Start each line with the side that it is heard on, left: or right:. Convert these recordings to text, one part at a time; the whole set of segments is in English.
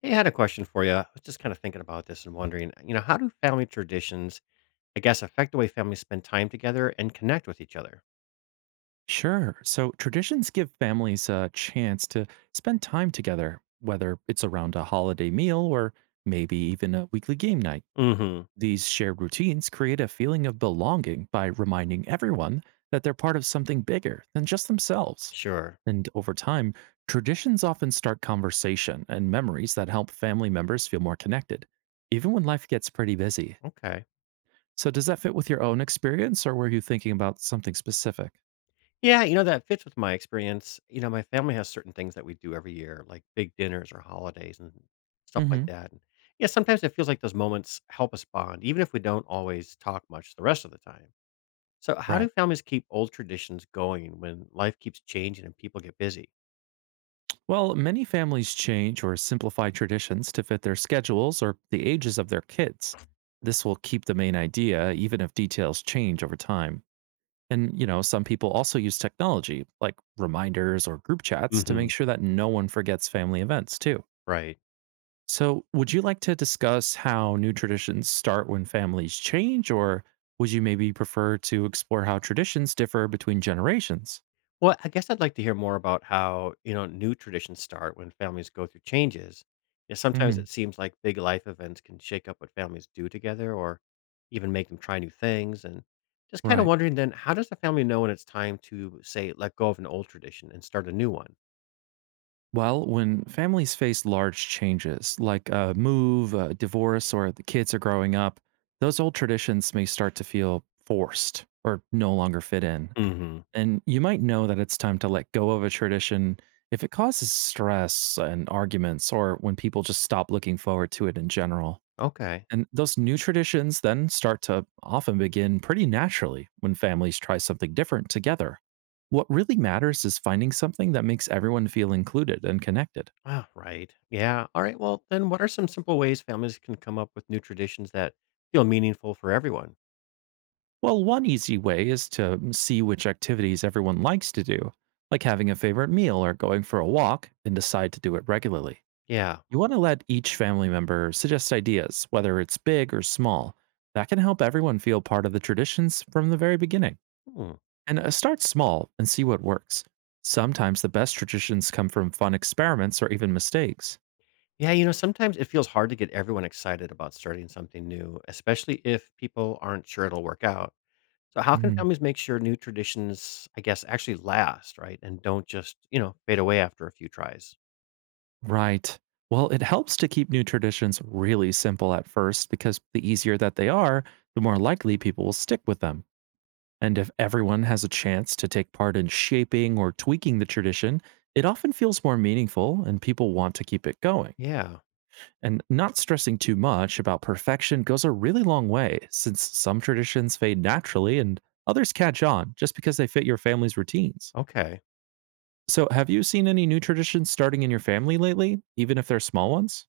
left: Hey, I had a question for you. I was just kind of thinking about this and wondering, you know, how do family traditions, I guess, affect the way families spend time together and connect with each other?
right: Sure. So traditions give families a chance to spend time together, whether it's around a holiday meal or maybe even a weekly game night.
left: Mm-hmm.
right: These shared routines create a feeling of belonging by reminding everyone that they're part of something bigger than just themselves.
left: Sure.
right: And over time, traditions often start conversation and memories that help family members feel more connected, even when life gets pretty busy.
left: Okay.
right: So, does that fit with your own experience, or were you thinking about something specific?
left: Yeah, you know, that fits with my experience. You know, my family has certain things that we do every year, like big dinners or holidays and stuff like
right: Hmm.
left: that. And yeah, sometimes it feels like those moments help us bond, even if we don't always talk much the rest of the time. So how
right: Right.
left: do families keep old traditions going when life keeps changing and people get busy?
right: Well, many families change or simplify traditions to fit their schedules or the ages of their kids. This will keep the main idea, even if details change over time. And, you know, some people also use technology, like reminders or group chats, to
left: Mm-hmm.
right: make sure that no one forgets family events, too.
left: Right.
right: So, would you like to discuss how new traditions start when families change, or would you maybe prefer to explore how traditions differ between generations?
left: Well, I guess I'd like to hear more about how, you know, new traditions start when families go through changes. You know, sometimes it
right: Hmm,
left: seems like big life events can shake up what families do together or even make them try new things. And just kind of
right: right.
left: wondering then, how does the family know when it's time to, say, let go of an old tradition and start a new one?
right: Well, when families face large changes, like a move, a divorce, or the kids are growing up, those old traditions may start to feel forced or no longer fit in.
left: Hmm.
right: And you might know that it's time to let go of a tradition if it causes stress and arguments, or when people just stop looking forward to it in general.
left: Okay.
right: And those new traditions then start to often begin pretty naturally when families try something different together. What really matters is finding something that makes everyone feel included and connected.
left: Ah, right. Yeah. All right. Well, then what are some simple ways families can come up with new traditions that feel meaningful for everyone?
right: Well, one easy way is to see which activities everyone likes to do, like having a favorite meal or going for a walk, and decide to do it regularly.
left: Yeah.
right: You want to let each family member suggest ideas, whether it's big or small. That can help everyone feel part of the traditions from the very beginning.
left: Hmm.
right: And start small and see what works. Sometimes the best traditions come from fun experiments or even mistakes.
left: Yeah, you know, sometimes it feels hard to get everyone excited about starting something new, especially if people aren't sure it'll work out. So, how can families make sure new traditions, I guess, actually last, right? And don't just, you know, fade away after a few tries?
right: Right. Well, it helps to keep new traditions really simple at first because the easier that they are, the more likely people will stick with them. And if everyone has a chance to take part in shaping or tweaking the tradition, it often feels more meaningful and people want to keep it going.
left: Yeah.
right: And not stressing too much about perfection goes a really long way since some traditions fade naturally and others catch on just because they fit your family's routines.
left: Okay.
right: So, have you seen any new traditions starting in your family lately, even if they're small ones?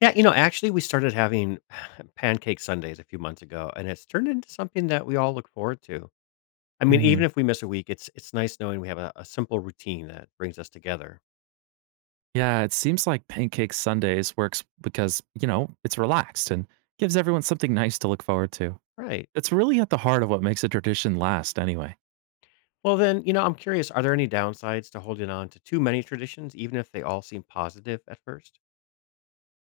left: Yeah, you know, actually, we started having pancake Sundays a few months ago, and it's turned into something that we all look forward to. I mean, even if we miss a week, it's nice knowing we have a simple routine that brings us together.
right: Yeah, it seems like Pancake Sundays works because, you know, it's relaxed and gives everyone something nice to look forward to.
left: Right.
right: It's really at the heart of what makes a tradition last, anyway.
left: Well, then, you know, I'm curious, are there any downsides to holding on to too many traditions, even if they all seem positive at first?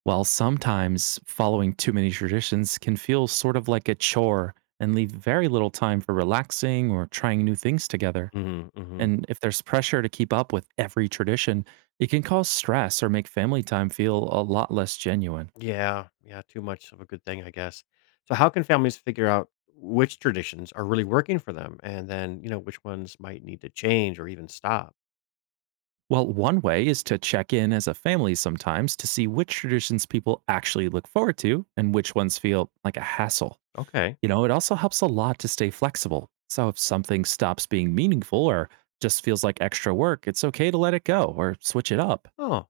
right: While sometimes following too many traditions can feel sort of like a chore and leave very little time for relaxing or trying new things together.
left: Hmm. Hmm.
right: And if there's pressure to keep up with every tradition, it can cause stress or make family time feel a lot less genuine.
left: Yeah, yeah, too much of a good thing, I guess. So, how can families figure out which traditions are really working for them and then, you know, which ones might need to change or even stop?
right: Well, one way is to check in as a family sometimes to see which traditions people actually look forward to and which ones feel like a hassle.
left: Okay.
right: You know, it also helps a lot to stay flexible. So if something stops being meaningful or just feels like extra work, it's okay to let it go or switch it up.
left: Oh,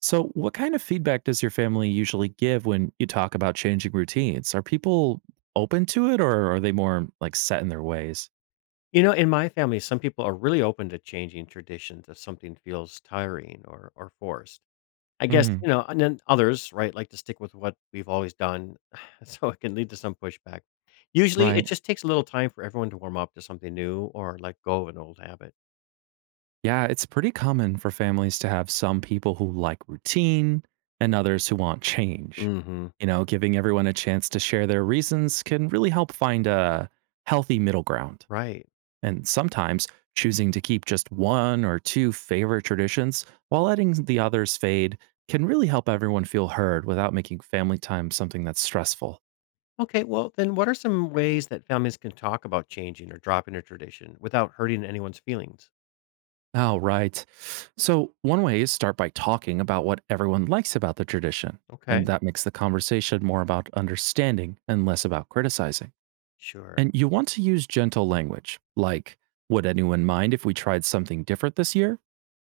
right: So, what kind of feedback does your family usually give when you talk about changing routines? Are people open to it or are they more like set in their ways?
left: you know, in my family, some people are really open to changing traditions if something feels tiring or forced. I guess,
right: Hmm.
left: you know, and then others, right, like to stick with what we've always done, so it can lead to some pushback. Usually,
right: Right.
left: it just takes a little time for everyone to warm up to something new or let go of an old habit.
right: Yeah, it's pretty common for families to have some people who like routine and others who want change.
left: Hmm.
right: You know, giving everyone a chance to share their reasons can really help find a healthy middle ground.
left: Right.
right: And sometimes choosing to keep just one or two favorite traditions while letting the others fade can really help everyone feel heard without making family time something that's stressful.
left: Okay. Well, then, what are some ways that families can talk about changing or dropping a tradition without hurting anyone's feelings?
right: Oh, right. So, one way is start by talking about what everyone likes about the tradition. And
left: Okay.
right: that makes the conversation more about understanding and less about criticizing.
left: Sure.
right: And you want to use gentle language, like, would anyone mind if we tried something different this year?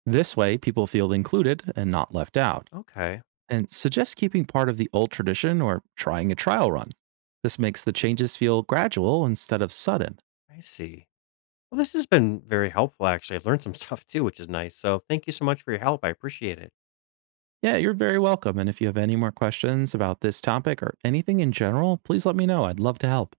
right: This way, people feel included and not left out.
left: Okay.
right: And suggest keeping part of the old tradition or trying a trial run. This makes the changes feel gradual instead of sudden.
left: I see. Well, this has been very helpful, actually. I've learned some stuff too, which is nice. So, thank you so much for your help. I appreciate it.
right: Yeah, you're very welcome. And if you have any more questions about this topic or anything in general, please let me know. I'd love to help.